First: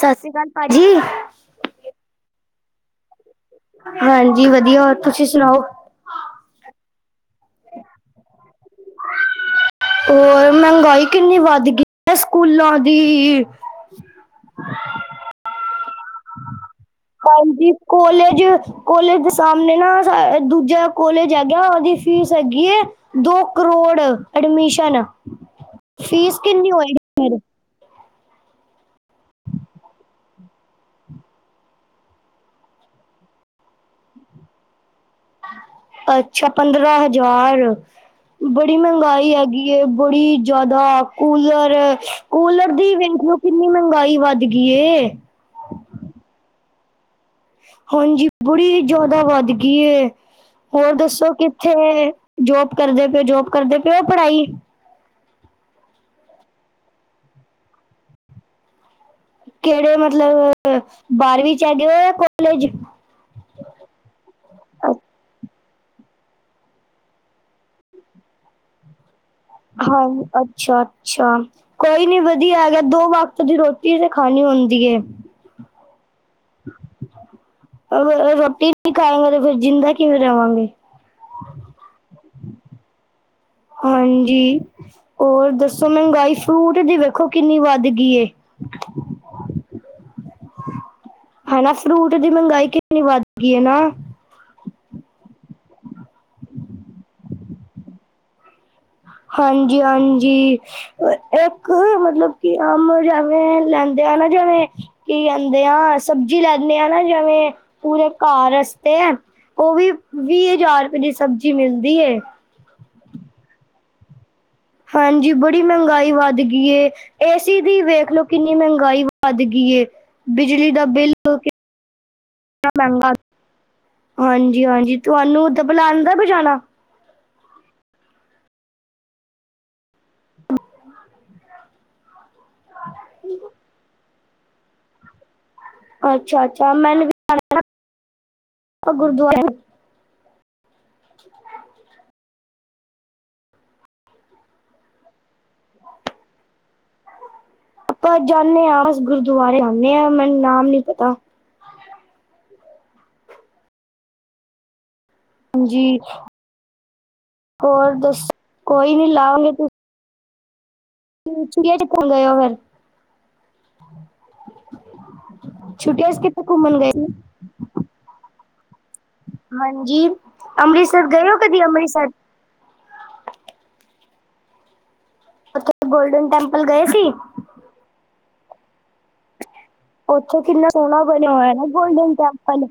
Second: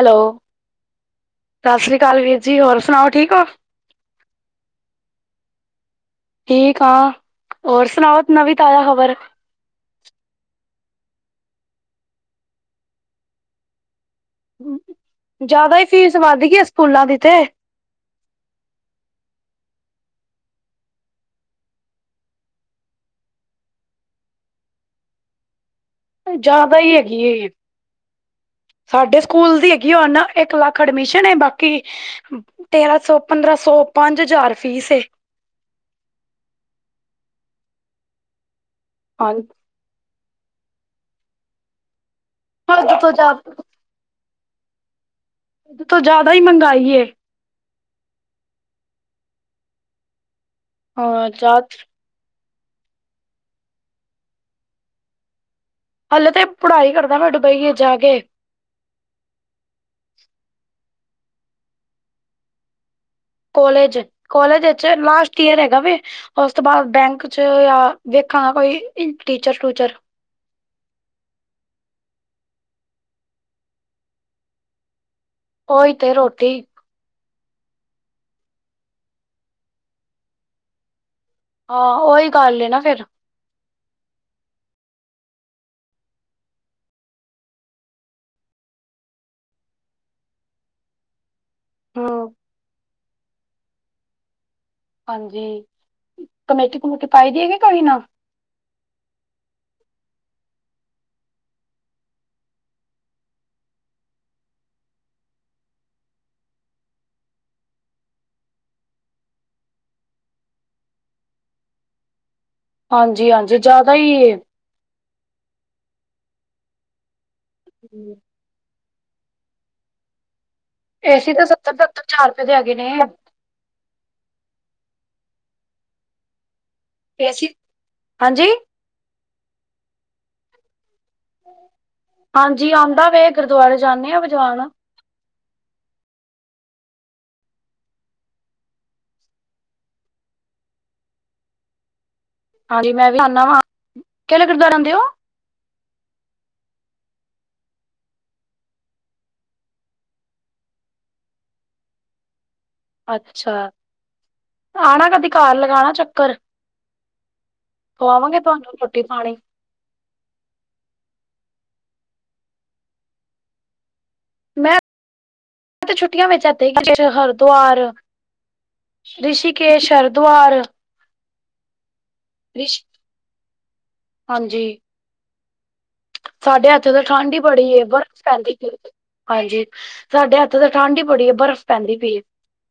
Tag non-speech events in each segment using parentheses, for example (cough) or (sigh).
ਸਤਿ ਸ਼੍ਰੀ ਅਕਾਲ ਭਾਜੀ। ਸਤਿ ਸ੍ਰੀ ਅਕਾਲ ਵੀਰ ਜੀ, ਹੋਰ ਸੁਣਾਓ ਠੀਕ ਹੋ। ਹਾਂਜੀ, ਵਧੀਆ ਹੋਰ ਤੁਸੀਂ ਸੁਣਾਓ। ਠੀਕ ਹਾਂ ਹੋਰ ਸੁਣਾਓ ਨਵੀਂ-ਤਾਜ਼ਾ ਖ਼ਬਰ। ਹੋਰ ਮਹਿੰਗਾਈ ਕਿੰਨੀ ਵੱਧ ਗਈ, ਸਕੂਲਾਂ ਦੀ। ਜਿਆਦਾ ਹੀ ਫੀਸ ਵੱਧ ਗਈ ਏ ਸਕੂਲਾਂ ਦੀ ਤੇ। ਕੋਲਜ ਕੋਲੇਜ ਦੇ ਸਾਹਮਣੇ ਨਾ ਦੂਜਾ ਕੋਲੇਜ ਹੈਗਾ, ਉਦੀ ਫੀਸ ਹੈਗੀ ਏ ਦੋ ਕਰੋੜ ਐਡਮਿਸ਼ਨ। ਫੀਸ ਕਿੰਨੀ ਜ਼ਿਆਦਾ ਹੀ ਹੋਏਗੀ ਹੈਗੀ ਫਿਰ ਏ। ਸਾਡੇ ਸਕੂਲ ਦੀ ਹੈਗੀ ਉਹ ਨਾ ਇੱਕ ਲੱਖ ਐਡਮਿਸ਼ਨ ਹੈ ਬਾਕੀ ਤੇਰਾਂ ਸੌ, ਪੰਦਰਾਂ ਸੌ, ਪੰਜ ਹਜ਼ਾਰ ਫੀਸ ਏ। ਅੱਛਾ, ਪੰਦਰਾਂ ਹਜ਼ਾਰ ਬੜੀ ਮਹਿੰਗਾਈ ਹਾਂਜੀ। ਹੈਗੀ। ਬੜੀ ਜਿਆਦਾ ਕੂਲਰ-ਕੂਲਰ ਦੀ ਹੱਦ ਤੋਂ ਵੇਖ ਲੋ ਜ਼ਿਆਦਾ, ਕਿੰਨੀ ਮਹਿੰਗਾਈ ਵੱਧ ਵੇ ਕੀ ਏ? ਉਦੇ ਤੋਂ ਜ਼ਿਆਦਾ ਹੀ ਮੰਗਾਈ ਏ ਹਾਂਜੀ, ਬੜੀ ਜ਼ਿਆਦਾ ਵੱਧ ਗੀ ਏ, ਹੋਰ ਹਾਂ ਦੱਸੋ ਜਾ ਕਿੱਥੇ? ਜੋਬ ਕਰਦੇ ਪਏੳ-ਜੋਬ ਕਰਦੇ ਪਏਓ ਜਾ ਪੜ੍ਹਾਈ। ਹਲੇੇ ਤੇ ਪੜ੍ਹਾਈ ਕਰਦਾ ਮੈਂ ਦੁਬਈ ਏ ਜਾ ਕੇ। ਕੇੜੇ ਮਤਲਬ ਬਾਰਵੀ ਚ ਹੈਗੇ ਓ ਯਾ ਕੋਲੇਜ? ਕੋਲੇਜ ਕੋਲੇਜ ਇਚ ਲਾਸਟ ਈਅਰ ਹੈਗਾ ਵੇ। ਉਸ ਤੋ ਬਾਦ ਬੈਂਕ ਚ ਯਾ ਵੇਖਾ ਗਾ ਕੋਈ। ਟੀਚਰ ਟੂਚਰ ਹ ਅਪ ਅੱਛਾ ਅੱਛਾ ਕੋਈ ਨੀ ਵਧੀਆ ਹੈਗਾ ਐ ਦੋ ਵਕਤ ਦੀ ਰੋਟੀ ਤੇ ਖਾਨੀ ਹੁੰਦੀ ਏ। ਓਇ ਤੇ ਰੋਟੀ ਅਗਰ ਰੋਟੀ ਨੀ ਖਾਵਾਗੇ ਤੇ ਫੇਰ ਜਿੰਦਾ ਕਿਵੇ ਰਵਾਂਗੇ? ਹਾਂ ਓਇ ਗੱਲ ਏ ਨਾ ਫੇਰ। ਹਾਂਜੀ। ਓਰ ਦੱਸੋ ਮੈਂਨਗਾਈ ਫਰੂਟ ਦੀ ਵੇਖੋ ਕਿੰਨੀ ਵੱਧ ਗੀ ਏ। ਹਨਾ ਫਰੂਟ ਹਮ ਦੀ ਮੈਂਗਾਈ ਕਿੰਨੀ ਵੱਧਗੀ ਐ ਨਾ। ਹਾਂਜੀ ਕਮੇਟੀ ਕਮੁਟੀ ਪਾਈ ਦੀ ਏ ਯਾ ਕੋਈ ਨਾ? ਹਾਂਜੀ ਹਾਂਜੀ। ਇੱਕ ਮਤਲਬ ਕਿ ਅਮ ਜੇਵੇ ਲੈਂਦੇ ਆ ਨਾ ਜੇਵੇ। ਕੀ ਕੇਂਦੇ ਆ ਸਬਜੀ ਲੈਨੇ ਆ ਨਾ ਜੇਵੇ ਪੂਰੇ ਘਾਰ ਅਸਤੇ। ਓਵੀ ਵੀ ਹਜਾਰ ਰੁਪੇ ਦੀ ਸਬਜੀ ਮਿਲਦੀ ਏ। ਹਾਂਜੀ ਹਾਂਜੀ ਜਾਦਾ ਈ ਏ ਹਾਂਜੀ ਬੜੀ ਮੈਂਗਾਈ ਵੱਧ ਗਈ ਏ ਏਸੀ ਦੀ ਵੇਖ ਹਮ ਲੋ ਕ ਕਿੰਨੀ ਮੈਂਗਾਈ ਵੱਧ ਗੀ ਏ ਬਿਜਲੀ ਦਾ ਬਿੱਲ ਏਸੀ ਤੇ ਸੱਤਰ ਸੱਤਰ ਚਾਰ ਰੁਪੇ ਦੇ ਕਿੰਨਾ ਹੈਗੇ ਨੇ। ਮਹਿੰਗਾ ਹਾਂਜੀ ਹਾਂਜੀ ਤੁਆਨੂੰ ਤਬਲਾ ਆਂਦਾ ਵਜਾਨਾ? ਕੇਸੀ ਹਾਂਜੀ। ਅ ਹਾਂਜੀ ਆਂਦਾ ਵੇ ਗੁਰਦੁਆਰੇ ਜਾਂਦੇ ਆ ਵਜਵਾਨ। ਅੱਛਾ ਅੱਛਾ ਮੈਨੂੰ (inaudible) ਗੁਰਦੁਆ (inaudible) ਹਾਂਜੀ ਮੈਂ ਵੀ ਆਨਾ ਵਾ ਕੇੜੇ ਗੁਰਦੁਆਰੇ ਆਂਦੇ ਓ? ਆਪਾ ਜਾਂਨੇ ਆ ਬਸ ਗੁਰਦੁਆਰੇ ਜਾਂਨੇ ਆ ਮਨੂੰ ਨਾਮ ਨੀ ਪਤਾ। ਅੱਛਾ ਆਣਾ ਕਦੀ। ਘਾਰ ਲਗਾਣਾ ਹਾਂਜੀ ਚੱਕਰ ਹੋਰ ਦੱਸੋ ਖੁਆਵਾਂਗੇ ਤੁਆਨੂੰ ਕੋਈ ਰੋਟੀ ਨੀ ਪਾਣੀ। ਚੁੜੀਆ ਦੇਖਨ ਗਏ ਓ ਫੇਰ? ਮੈਂ ਤੇ ਚ ਛੁੱਟੀਆਂ ਕਿੱਥੇ ਵਿੱਚ ਐਥੇ ਘੁੰਮਣ ਗਏ ਸੀ ਹਰਦੁਆਰ। ਰਿਸ਼ੀਕੇਸ਼ ਹਰਦੁਆਰ। ਸ ਗਏ ਓ ਕਦੀ ਗਏ ਓ ਅੰਮ੍ਰਿਤਸਰ? ਰਿਸ਼ ਹਾਂਜੀ। ਅੱਛਾ ਗੋਲਡਨ ਟੈਂਪਲ ਸਾਡੇ ਗਏ ਐਥੇ ਸੀ ਤੇ ਠੰਡ ਈ ਬੜੀ ਏ ਬਰਫ਼ ਪੈਂਦੀ ਪੀ। ਓਥੇ ਕਿੰਨਾ ਸੋਨਾ ਬੜੀ ਬਨਆ ਹੋਆ ਏ ਬਰਫ਼ ਨਾ ਪੈਂਦੀ ਗੋਲਡਨ ਪਈ ਏ ਟੈਂਪਲ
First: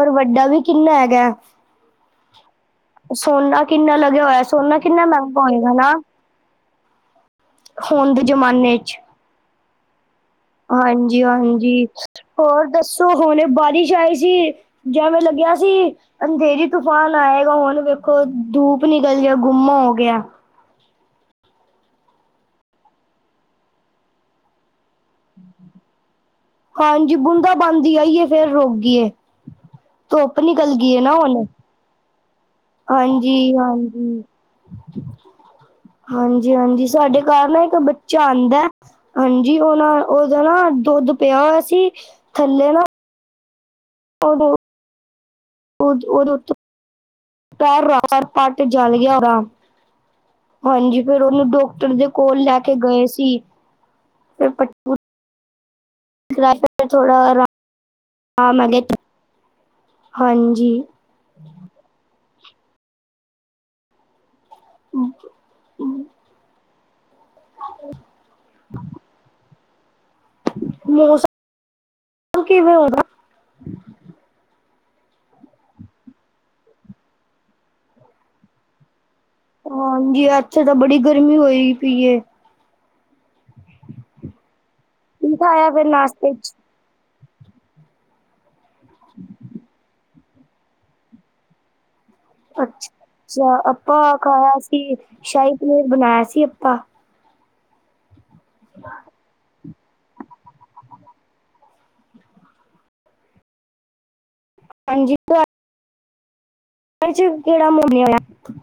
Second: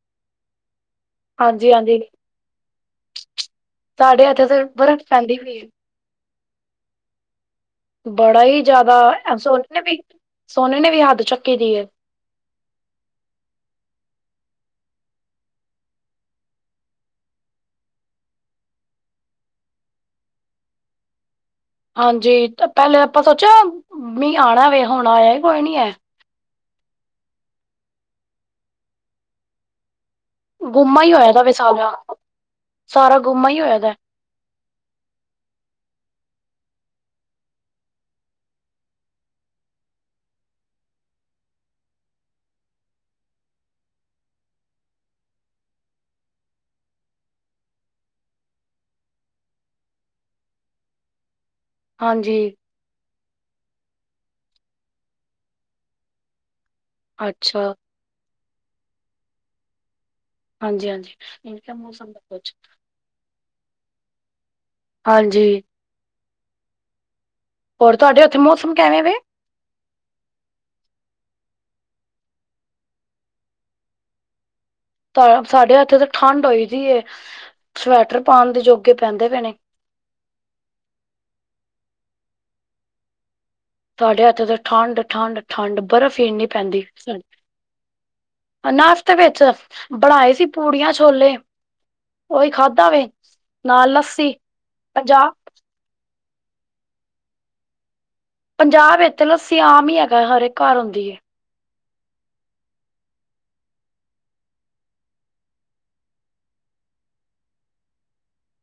ਓਰ ਵੱਡਾ ਵੀ। ਕਿੰਨਾ ਹੈਗਾ ਐ? ਹਾਂਜੀ ਹਾਂਜੀ। ਸੋਨਾ ਕਿੰਨਾ ਲੱਗਆ ਸਾਡੇ ਹੋਆ ਇੱਥੇ ਤੇ ਸੋਨਾ ਬਰਫ਼ ਕਿੰਨਾ ਪੈਂਦੀ ਮੈਂਗਾ ਪਈ ਏ ਹੋਏਗਾ ਨਾ। ਹੁਣ ਦੇ ਬੜਾ ਈ ਜ਼ਮਾਨੇ ਚ ਜਾਦਾ ਐ ਸੋਨੇ ਨੇ ਵੀ ਸੋਨੇ ਨੇ ਵੀ ਹੱਦ ਚੱਕੀ ਦੀ ਏ। ਹਾਂਜੀ-ਹਾਂਜੀ, ਹੋਰ ਦੱਸੋ ਹੁਨੇ ਬਾਰਿਸ਼ ਆਈ ਸੀ ਜੇਵੇ ਲੱਗਆ ਸੀ ਅੰਧੇਰੀ ਤੂਫਾਨ ਆਏਗਾ ਹੁਨ ਵੇਖੋ ਧੂਪ ਨਿਕਲ ਗਆ ਗੁੰਮਾ ਹੋ ਗਆ। ਹਾਂਜੀ ਤੇ ਪੈਲੇ ਆਪਾ ਸੋਚਆ ਮੀ ਆਣਾ ਵੇ ਹੁਣ ਆਆ ਕੋਈ ਨੀ ਹੈ। ਹਾਂਜੀ ਬੂੰਦਾ ਬਾਂਦੀ ਆਈਏ ਫੇਰ ਰੋਕ ਗਈਏ, ਧੁੱਪ ਨਿਕਲ ਗਈਏ ਨਾ ਹੁਣ। ਸਾਰਿਆਂ ਹਾਂਜੀ -ਹਾਂਜੀ! ਹਾਂਜੀ- ਹਾਂਜੀ ਸਾਡੇ ਘਰ ਨਾ ਇੱਕ ਬੱਚਾ ਆਉਂਦਾ ਹਾਂਜੀ ਉਹ ਨਾ ਉਹਦਾ ਨਾ ਦੁੱਧ ਪਿਆ ਹੋਇਆ ਸੀ ਥੱਲੇ ਨਾ ਓਹੋ। ਉਹਦੇ ਉੱਤੇ ਪੈਰ ਰੱਖ ਪਟ ਜਲ ਗਿਆ ਓਹਦਾ। ਹਾਂਜੀ ਫੇਰ ਉਹਨੂੰ ਡਾਕਟਰ ਦੇ ਹਾਂਜੀ ਕੋਲ ਲੈ ਕੇ ਗਏ ਸੀ। ਫਿਰ ਕਿਿ (unintelligible) ਰ ਥੋੜੀ ਅੱਛਾ। ਹਾਂ ਮੈਂ ਗਈ ਸੀ। ਹਾਂਜੀ -ਹਾਂਜੀ ਇ ਮੌਸਮ ਦਾ ਕੁਛ ਹਾਂਜੀ। ਹੋਰ ਤੁਹਾਡੇ ਉੱਥੇ ਮੌਸਮ ਕਿਵੇਂ ਵੇ? ਮੌਸਮ ਕਿਵੇਂ ਉਹਦਾ? ਤਾਂ ਸਾਡੇ ਐਥੇ ਤਾਂ ਠੰਢ ਹੋਈ ਦੀਏ, ਸਵੈਟਰ ਪਾਉਣ ਦੇ ਜੋਗੇ ਪੈਂਦੇ ਪਏ ਨੇ। ਹਾਂਜੀ ਐਥੇ ਤਾਂ ਬੜੀ ਗਰਮੀ ਹੋਏ ਪਈ ਏ। ਸਾਡੇ ਐਥੇ ਤਾਂ ਠੰਡ- ਕੀ ਠੰਢ- ਖਾਇਆ ਠੰਢ ਫਿਰ ਬਰਫ਼ ਹੀ ਨਾਸ਼ਤੇ ਇੰਨੀ 'ਚ ਪੈਂਦੀ ਪਈਏ। ਨਾਸ਼ਤੇ ਵਿੱਚ ਬਣਾਏ ਸੀ ਪੂੜੀਆਂ ਛੋਲੇ। ਉਹੀ ਅੱ ਖਾਧਾ ਵੇ ਅੱਛਾ ਨਾਲ ਆਪਾ ਲੱਸੀ ਖਾਇਆ ਸੀ ਪੰਜਾਹ ਸ਼ਾਹੀ ਪਨੀਰ ਬਣਾਇਆ ਸੀ ਆਪਾਂ। ਪੰਜਾਬ ਇਚ ਲਸੀ ਆਮ ਹੀ ਹੈਗਾ, ਹਰ ਇੱਕ ਘਰ ਹੁੰਦੀ ਏ। ਹਾਂਜੀ। ਚ ਕਿਹੜਾ ਮੋੜੇਾ (unintelligible)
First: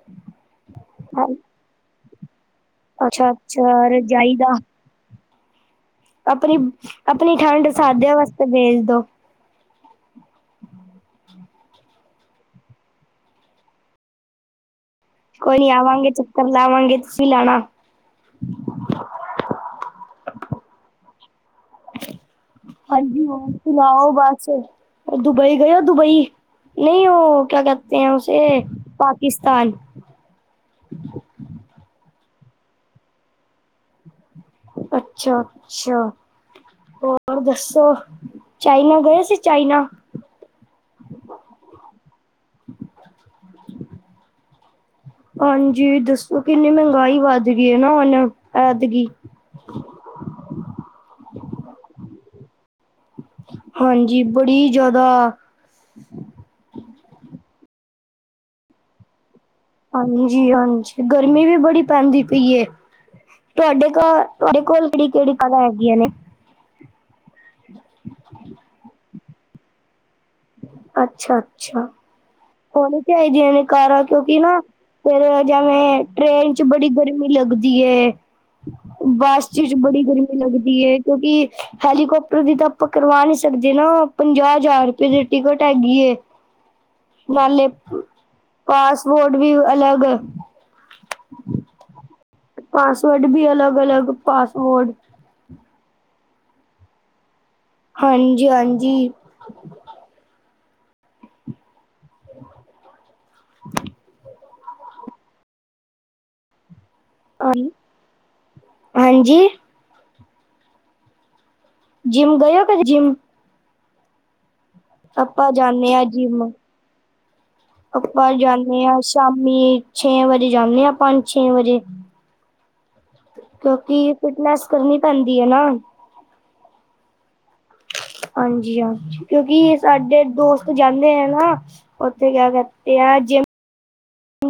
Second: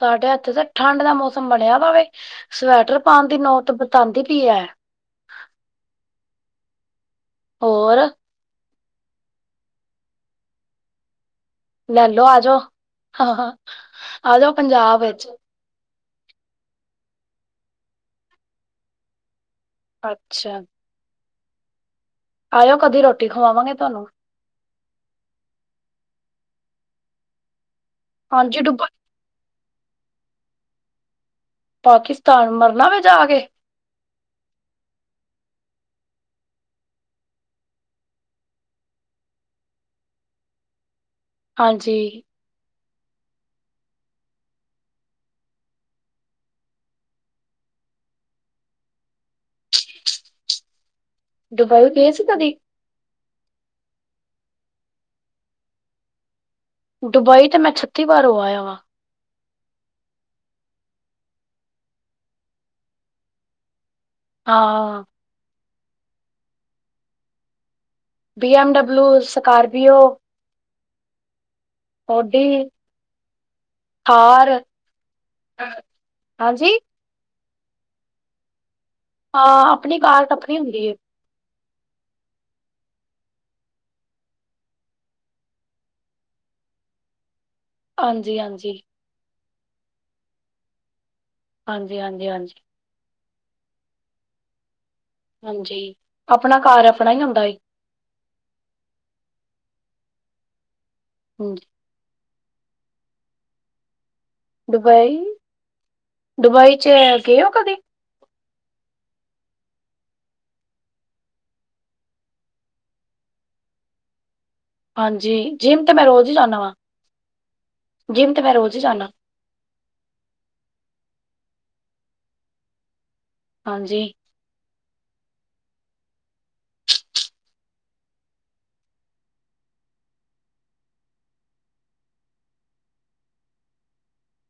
ਸਾਡੇ ਹੱਥੇ ਤਾਂ ਠੰਢ ਦਾ ਮੌਸਮ ਬਣਿਆ ਵਾਵੇ, ਸਵੈਟਰ ਪਾਉਣ ਅੱਛਾ ਦੀ ਨੌਤ ਅੱਛਾ ਬਿਤਾਉਂਦੀ ਰਜਾਈ ਪਈ ਦਾ ਹੈ। ਆਪਣੀ -ਆਪਣੀ ਠੰਡ ਹੋਰ ਸਾਡੇ ਵਾਸਤੇ ਭੇਜ ਦੋ। ਹਮ- ਹਮ! ਲੈਲੋ ਆ ਜਾਓ, ਹ ਆ ਜਾਓ ਪੰਜਾਬ ਵਿੱਚ। ਕੋਈ ਨੀ ਆਵਾਂਗੇ, ਚੱਕਰ ਲਾਵਾਂਗੇ, ਤੁਸੀਂ ਲਾਣਾ। ਅੱਛਾ। ਆਇਓ ਕਦੀ ਹਾਂਜੀ ਰੋਟੀ ਹੋਰ ਖਵਾਵਾਂਗੇ ਤੁਹਾਨੂੰ ਸੁਣਾਓ? ਬਸ। ਦੁਬਈ ਗਏ ਹੋ ਦੁਬਈ? ਨਹੀਂ ਉਹ ਕਿਆ ਕਹਿਤੇ ਹੈ ਹਾਂਜੀ ਉੇਸੇ ਡੁੱਬਾ ਪਾਕਿਸਤਾਨ। ਪਾਕਿਸਤਾਨ ਮਰਨਾ ਵ ਜਾ ਕੇ। ਅੱਛਾ -ਅੱਛਾ! ਹੋਰ ਦੱਸੋ ਚਾਈਨਾ ਗਏ ਸੀ ਚਾਈਨਾ? ਹਾਂਜੀ। ਹਾਂਜੀ ਦੱਸੋ ਕਿੰਨੀ ਮਹਿੰਗਾਈ ਵੱਧ ਗਈ ਹੈ ਨਾ, ਉਹਨ ਐਦਗੀਈ। ਦੁਬਾਈ ਗਏ ਸੀ ਕਦੀ? ਹਾਂਜੀ ਬੜੀ ਜਿਆਦਾ। ਦੁਬਈ ਤੇ ਮੈਂ ਛੱਤੀ ਵਾਰ ਹੋ ਆਇਆ ਵਾਂ। ਹਾਂਜੀ- ਹਾਂਜੀ ਗਰਮੀ ਵੀ ਬੜੀ ਪੈਂਦੀ ਪਈ ਏ, ਤੁਹਾਡੇ ਘਰ ਤੁਹਾਡੇ ਕੋਲ ਹਾਂ, ਕਿਹੜੀ- ਕਿਹੜੀ ਕਲਾ ਹੈਗੀਆਂ ਨੇ। ਹ ਬੀ ਐਮ ਡਬਲੂ, ਸਕਾਰਬੀਓ। ਅੱਛਾ -ਅੱਛਾ ਔਡੀ, ਹੋਣੀ ਚਾਹੀਦੀਆ ਨੇ ਕਾਰਾਂ। ਕਿਉਂਕਿ ਥਾਰ ਨਾ ਫਿਰ ਜਿਵੇਂ ਟ੍ਰੇਨ ਚ ਹਾਂਜੀ, ਬੜੀ ਗਰਮੀ ਲੱਗਦੀਏ। ਹਾਂ ਬਾਸ ਚ ਚ ਆਪਣੀ ਬੜੀ ਕਾਰ ਗਰਮੀ ਆਪਣੀ ਲੱਗਦੀ ਹੁੰਦੀ ਏ, ਕਿਉਂਕਿ ਹੈਲੀਕਾਪਟਰ ਦੀ ਤਾਂ ਆਪਾਂ ਕਰਵਾ ਨੀ ਸਕਦੇ ਨਾ ਪੰਜਾਹ ਹਜ਼ਾਰ ਰੁਪਈਏ ਟਿਕਟ ਹੈਗੀ ਏ ਨਾਲੇ ਹਾਂਜੀ-ਹਾਂਜੀ, ਪਾਸ ਵੋਡ ਵੀ ਅਲੱਗ ਹਾਂਜੀ- ਹਾਂਜੀ- ਹਾਂਜੀ ਪਾਸਵਰਡ ਵੀ ਅਲੱਗ- ਅਲੱਗ ਪਾਸਵਰਡ ਹਾਂਜੀ, ਅਪਨਾ ਘਰ ਆਪਣਾ ਇ ਹੁੰਦਾ ਵੇ। ਹਾਂਜੀ- ਹਾਂਜੀ ਹੋਰ (unintelligible) ਦੁਬਈ, ਦੁਬਈ ਚ ਗਏ ਓ ਕਦੀ? ਹਾਂਜੀ। ਜਿਮ ਗਏ ਓ ਕਦੀ ਜਿਮ? ਹਾਂਜੀ, ਅਪਾਂ ਜਿੰਮ ਜਾਂਨੇ ਤੇ ਆ ਮੈਂ ਰੋਜ਼ ਹੀ ਜਿੰਮ ਜਾਨਾ ਵਾਂ। ਅਪਾਂ ਜਿੰਮ ਤੇ ਮੈਂ ਰੋਜ਼ ਹੀ ਜਾਂਨੇ ਆ ਜਾਨਾ। ਸ਼ਾਮ ਮੀ ਛੇ ਵਜੇ ਜਾਂਨੇ ਆ ਪੰਜ ਛੇ ਵਜੇ ਹਾਂਜੀ, ਕਿਉਂਕਿ ਫਿਟਨੈਸ ਕਰਨੀ ਪੈਂਦੀ ਐ ਨਾ ਹੁਨ। ਹਾਂਜੀ, ਹਾਂ ਕਿਉਂਕਿ ਸਾਡੇ ਦੋਸਤ ਜਾਂਦੇ ਹ ਨਾ। ਉੱਥੇ ਕਿਆ ਕਰਦੇ ਆ ਜਿਵੇ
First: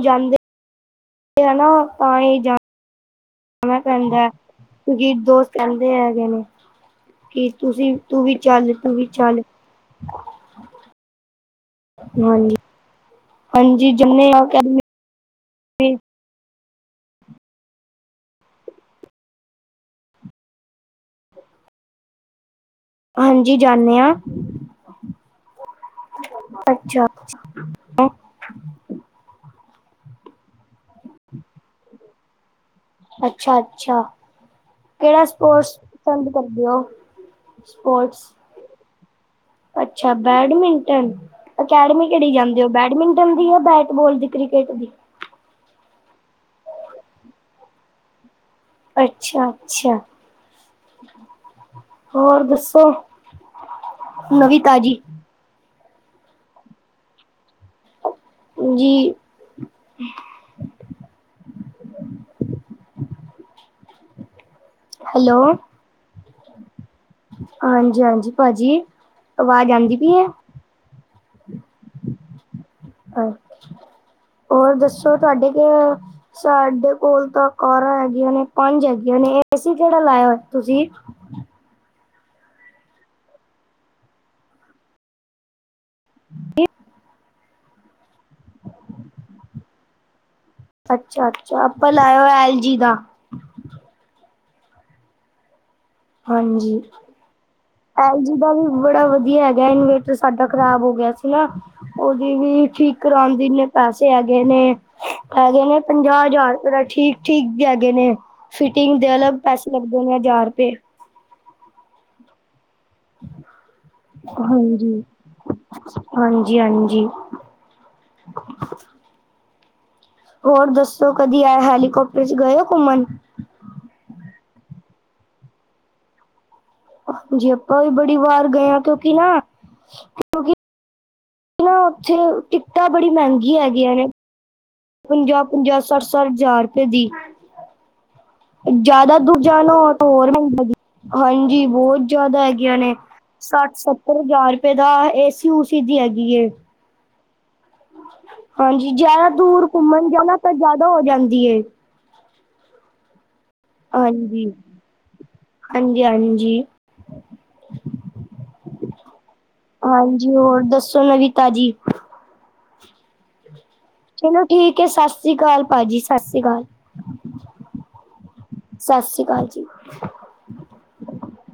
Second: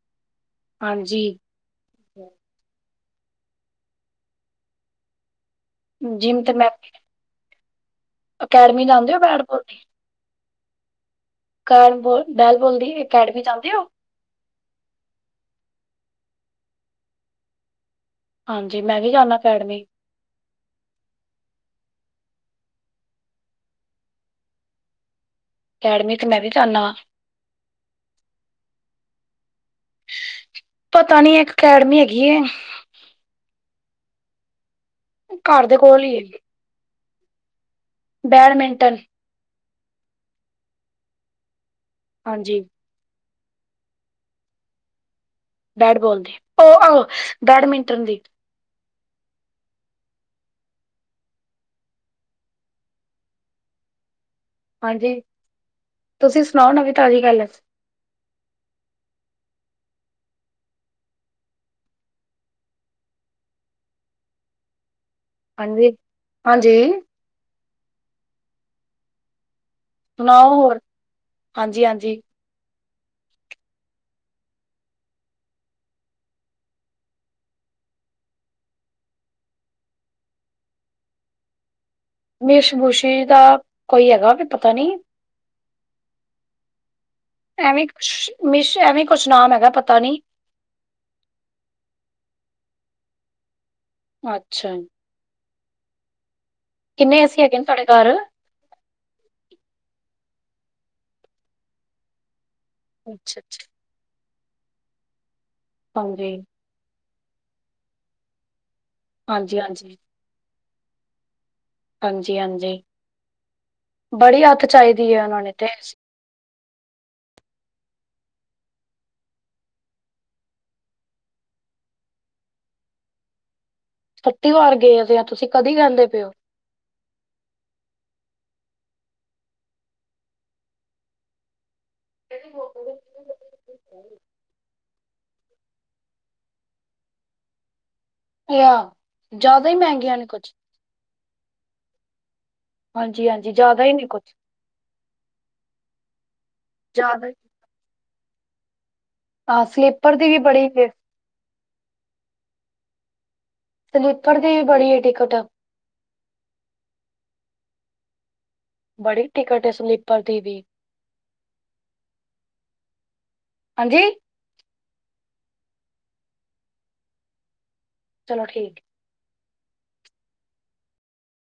ਜਾਂਦੇ ਹਾਂਜੀ। ਚਲੋ ਓਵੀ ਜਾਨਾ ਇ ਪੈਂਦਾ ਕਿਉਂਕਿ ਦੋਸਤ ਕਹਿੰਦੇ ਹੈਗੇ ਜਿੰਮ ਨੇ ਤੇ ਮੈਂ ਕੀ ਤੁਸੀ ਤੂੰ ਵੀ ਚੱਲ, ਅਕੈਡਮੀ ਤੂੰ ਵੀ ਜਾਂਦੇ ਹੋ ਚੱਲ ਬੈਟਬੋਲ ਕਰਨ ਬੋਲ ਬੈਲ ਬੋਲ ਦੀ ਅਕੈਡਮੀ ਜਾਂਦੇ ਓ। ਕਿੰਨੀ ਅਕੈਡਮੀ ਜਾ ਹਾਂਜੀ ਮੈਂ ਵੀ ਜਾਨਾ ਅਕੈਡਮੀ ਹਾਂਜੀ, ਜਾਂਨੇ ਹਾਂ। ਅਕੈਡਮੀ ਤੇ ਮੈਂ ਵੀ ਜਾਨਾ ਵਾਂ। (unintelligible) ਪਤਾ ਨੀ ਇੱਕ ਅਕੈਡਮੀ ਹੈਗੀ ਏ। ਅੱਛਾ, ਅੱਛਾ ਕੇੜਾ ਘਰ ਸਪੋਰਟਸ ਦੇ ਕੋਲ ਹੀ ਪਸੰਦ ਹੈਗੀ ਕਰਦੇ ਓ? Sport badminton. ਅੱਛਾ, ਬੈਡਮਿੰਟਨ ਅਕੈਡਮੀ ਕੇੜੀ ਹਾਂਜੀ ਜਾਂਦੇ ਓ ਬੈਡਮਿੰਟਨ ਦੀ ਆ ਬੈਟ ਬੋਲ ਦੀ ਕ੍ਰਿਕਟ ਦੀ ਬੈਟ ਬੋਲ ਦੀ ਓ ਓਹ ਬੈਡਮਿੰਟਨ ਦੀ ਅੱਛਾ ਅੱਛਾ। ਹੋਰ ਦੱਸੋ ਨਵੀਂ ਤਾਜ਼ੀ ਹਾਂਜੀ ਤੁਸੀਂ ਸੁਣਾਓ ਨਵੀ ਤਾਜ਼ੀ ਗੱਲ। ਜੀ। ਹੈਲੋ। ਹਾਂਜੀ। ਹਾਂਜੀ -ਹਾਂਜੀ ਭਾਜੀ ਆਵਾਜ਼ ਆਨਦੀ? ਸੁਣਾਓ ਹੋਰ ਹਾਂਜੀ- ਹਾਂਜੀ। ਅ ਹੋਰ ਦੱਸੋ ਤੁਹਾਡੇ ਕੋ ਸਾਡੇ ਕੋਲ ਤਾਂ ਕਾਰਾਂ ਹੈਗੀਆਂ ਨੇ ਪੰਜ ਹੈਗੀਆਂ ਨੇ ਏਸੀ ਕੇੜਾ ਲਾਇਆ ਤੁਸੀਂ? ਮੇਸ਼ਮੂਸ਼ੀ ਦਾ ਕੋਈ ਹੈਗਾ ਵੀ ਪਤਾ ਨਹੀ ਏਹ ਐਵੇਂ ਕੁਛ ਮਿਸ਼ ਐਵੇਂ ਕੁਛ ਨਾਮ ਹੈਗਾ ਪਤਾ ਨੀ ਅੱਛਾ ਅੱਛਾ ਆਪਾਂ ਲਾਇਆ ਹੋਇਆ ਅਲ ਜੀ ਦਾ। ਅੱਛਾ ਜੀ। ਹਾਂਜੀ। ਕਿੰਨੇ ਏ ਸੀ ਹੈਗੇ ਨੇ ਤੁਹਾਡੇ ਘਰ ਐਲ ਜੀ ਦਾ ਵੀ ਬੜਾ ਵਧੀਆ ਹੈਗਾ ਇਨਵੇਰਟਰ ਸਾਡਾ ਖ਼ਰਾਬ ਹੋ ਗਿਆ ਸੀ ਨਾ ਉਹਦੀ ਵੀ ਠੀਕ ਕਰਾਉਣ ਅੱਛਾ ਦੀ ਅੱਛਾ ਇਨੇ ਪੈਸੇ ਹੈਗੇ ਨੇ ਹੈਗੇ ਨੇ ਪੰਜਾਹ ਹਾਂਜੀ ਹਜ਼ਾਰ ਰੁਪਏ ਦਾ ਠੀਕ ਠੀਕ ਹੈਗੇ ਨੇ ਫਿਟਿੰਗ ਦੇ ਅਲੱਗ ਹਾਂਜੀ ਪੈਸੇ ਹਾਂਜੀ ਲੱਗਦੇ ਨੇ ਹਜ਼ਾਰ ਰੁਪਏ। ਹਾਂਜੀ ਹਾਂਜੀ ਬੜੀ ਅੱਤ ਹਾਂਜੀ ਚਾਹੀਦੀ ਹੈ ਉਹਨਾ ਨੇ ਤੇ ਹਾਂਜੀ ਹਾਂਜੀ। ਹੋਰ ਦੱਸੋ ਕਦੀ ਆ ਹੈਲੀਕਾਪਟਰ ਚ ਗਏ ਹੋ ਘੁੰਮਣ ਛੱਟੀ ਵਾਰ ਗਏ ਤੇ ਆ ਤੁਸੀਂ ਕਦੀ ਕਹਿੰਦੇ ਪ ਹੋ ਹਾਂਜੀ ਆਪਾਂ ਵੀ ਬੜੀ ਵਾਰ ਗਏ ਹ ਕਿਉਕਿ ਨਾ ਕਿਉਂਕਿ ਨਾ ਉੱਥੇ ਟਿਕਟਾਂ ਬੜੀ ਮਹਿੰਗੀ ਹੈਗੀਆਂ ਨੇ ਪੰਜਾਹ ਪੰਜਾਹ ਸੱਠ ਸੱਠ ਹਜ਼ਾਰ ਰੁਪਏ ਦੀ ਯਾ ਜਿਆਦਾ ਦੂਰ ਜ਼ਿਆਦਾ ਜਾਣਾ ਹੀ ਹੋ ਤਾਂ ਮਹਿੰਗੀਆਂ ਨੇ ਹੋਰ ਕੁਛ ਮਹਿੰ ਹਾਂਜੀ ਬਹੁਤ ਜ਼ਿਆਦਾ ਹੈਗੀਆਂ ਨੇ ਹਾਂਜੀ ਹਾਂਜੀ ਸੱਠ ਜ਼ਿਆਦਾ ਹੀ ਨੇ ਸੱਤਰ ਕੁਛ ਹਜ਼ਾਰ ਰੁਪਏ ਦਾ ਏਸੀ ਔਸੀ ਸੀ ਦੀ ਹੈਗੀ ਏ ਜ਼ਿਆਦਾ ਹਾਂਜੀ ਜਿਆਦਾ ਹਾਂ ਦੂਰ ਘੁੰਮਣ ਸਲੀਪਰ ਦੀ ਜਾਓ ਵੀ ਤਾਂ ਬੜੀ ਹੈ, ਜ਼ਿਆਦਾ ਹੋ ਜਾਂਦੀ ਲ ਉਥਰ ਹਾਂਜੀ ਦੇ ਬੜੀ ਗਏ ਟਿਕਟ ਹਾਂਜੀ ਹਾਂਜੀ ਬੜੀ ਟਿਕਟ ਏ ਸਲੀਪਰ ਹਾਂਜੀ ਦੀ ਹੋਰ ਵੀ ਦੱਸੋ ਨਵੀ ਤਾਜੀ ਹਾਂਜੀ ਚਲੋ ਠੀਕ ਹੈ ਸਤਿ ਸ਼੍ਰੀ ਅਕਾਲ ਭਾਜੀ ਸਤਿ ਸ੍ਰੀ ਅਕਾਲ ਚਲੋ ਠੀਕ ਸਤਿ ਸ਼੍ਰੀ ਅਕਾਲ ਜੀ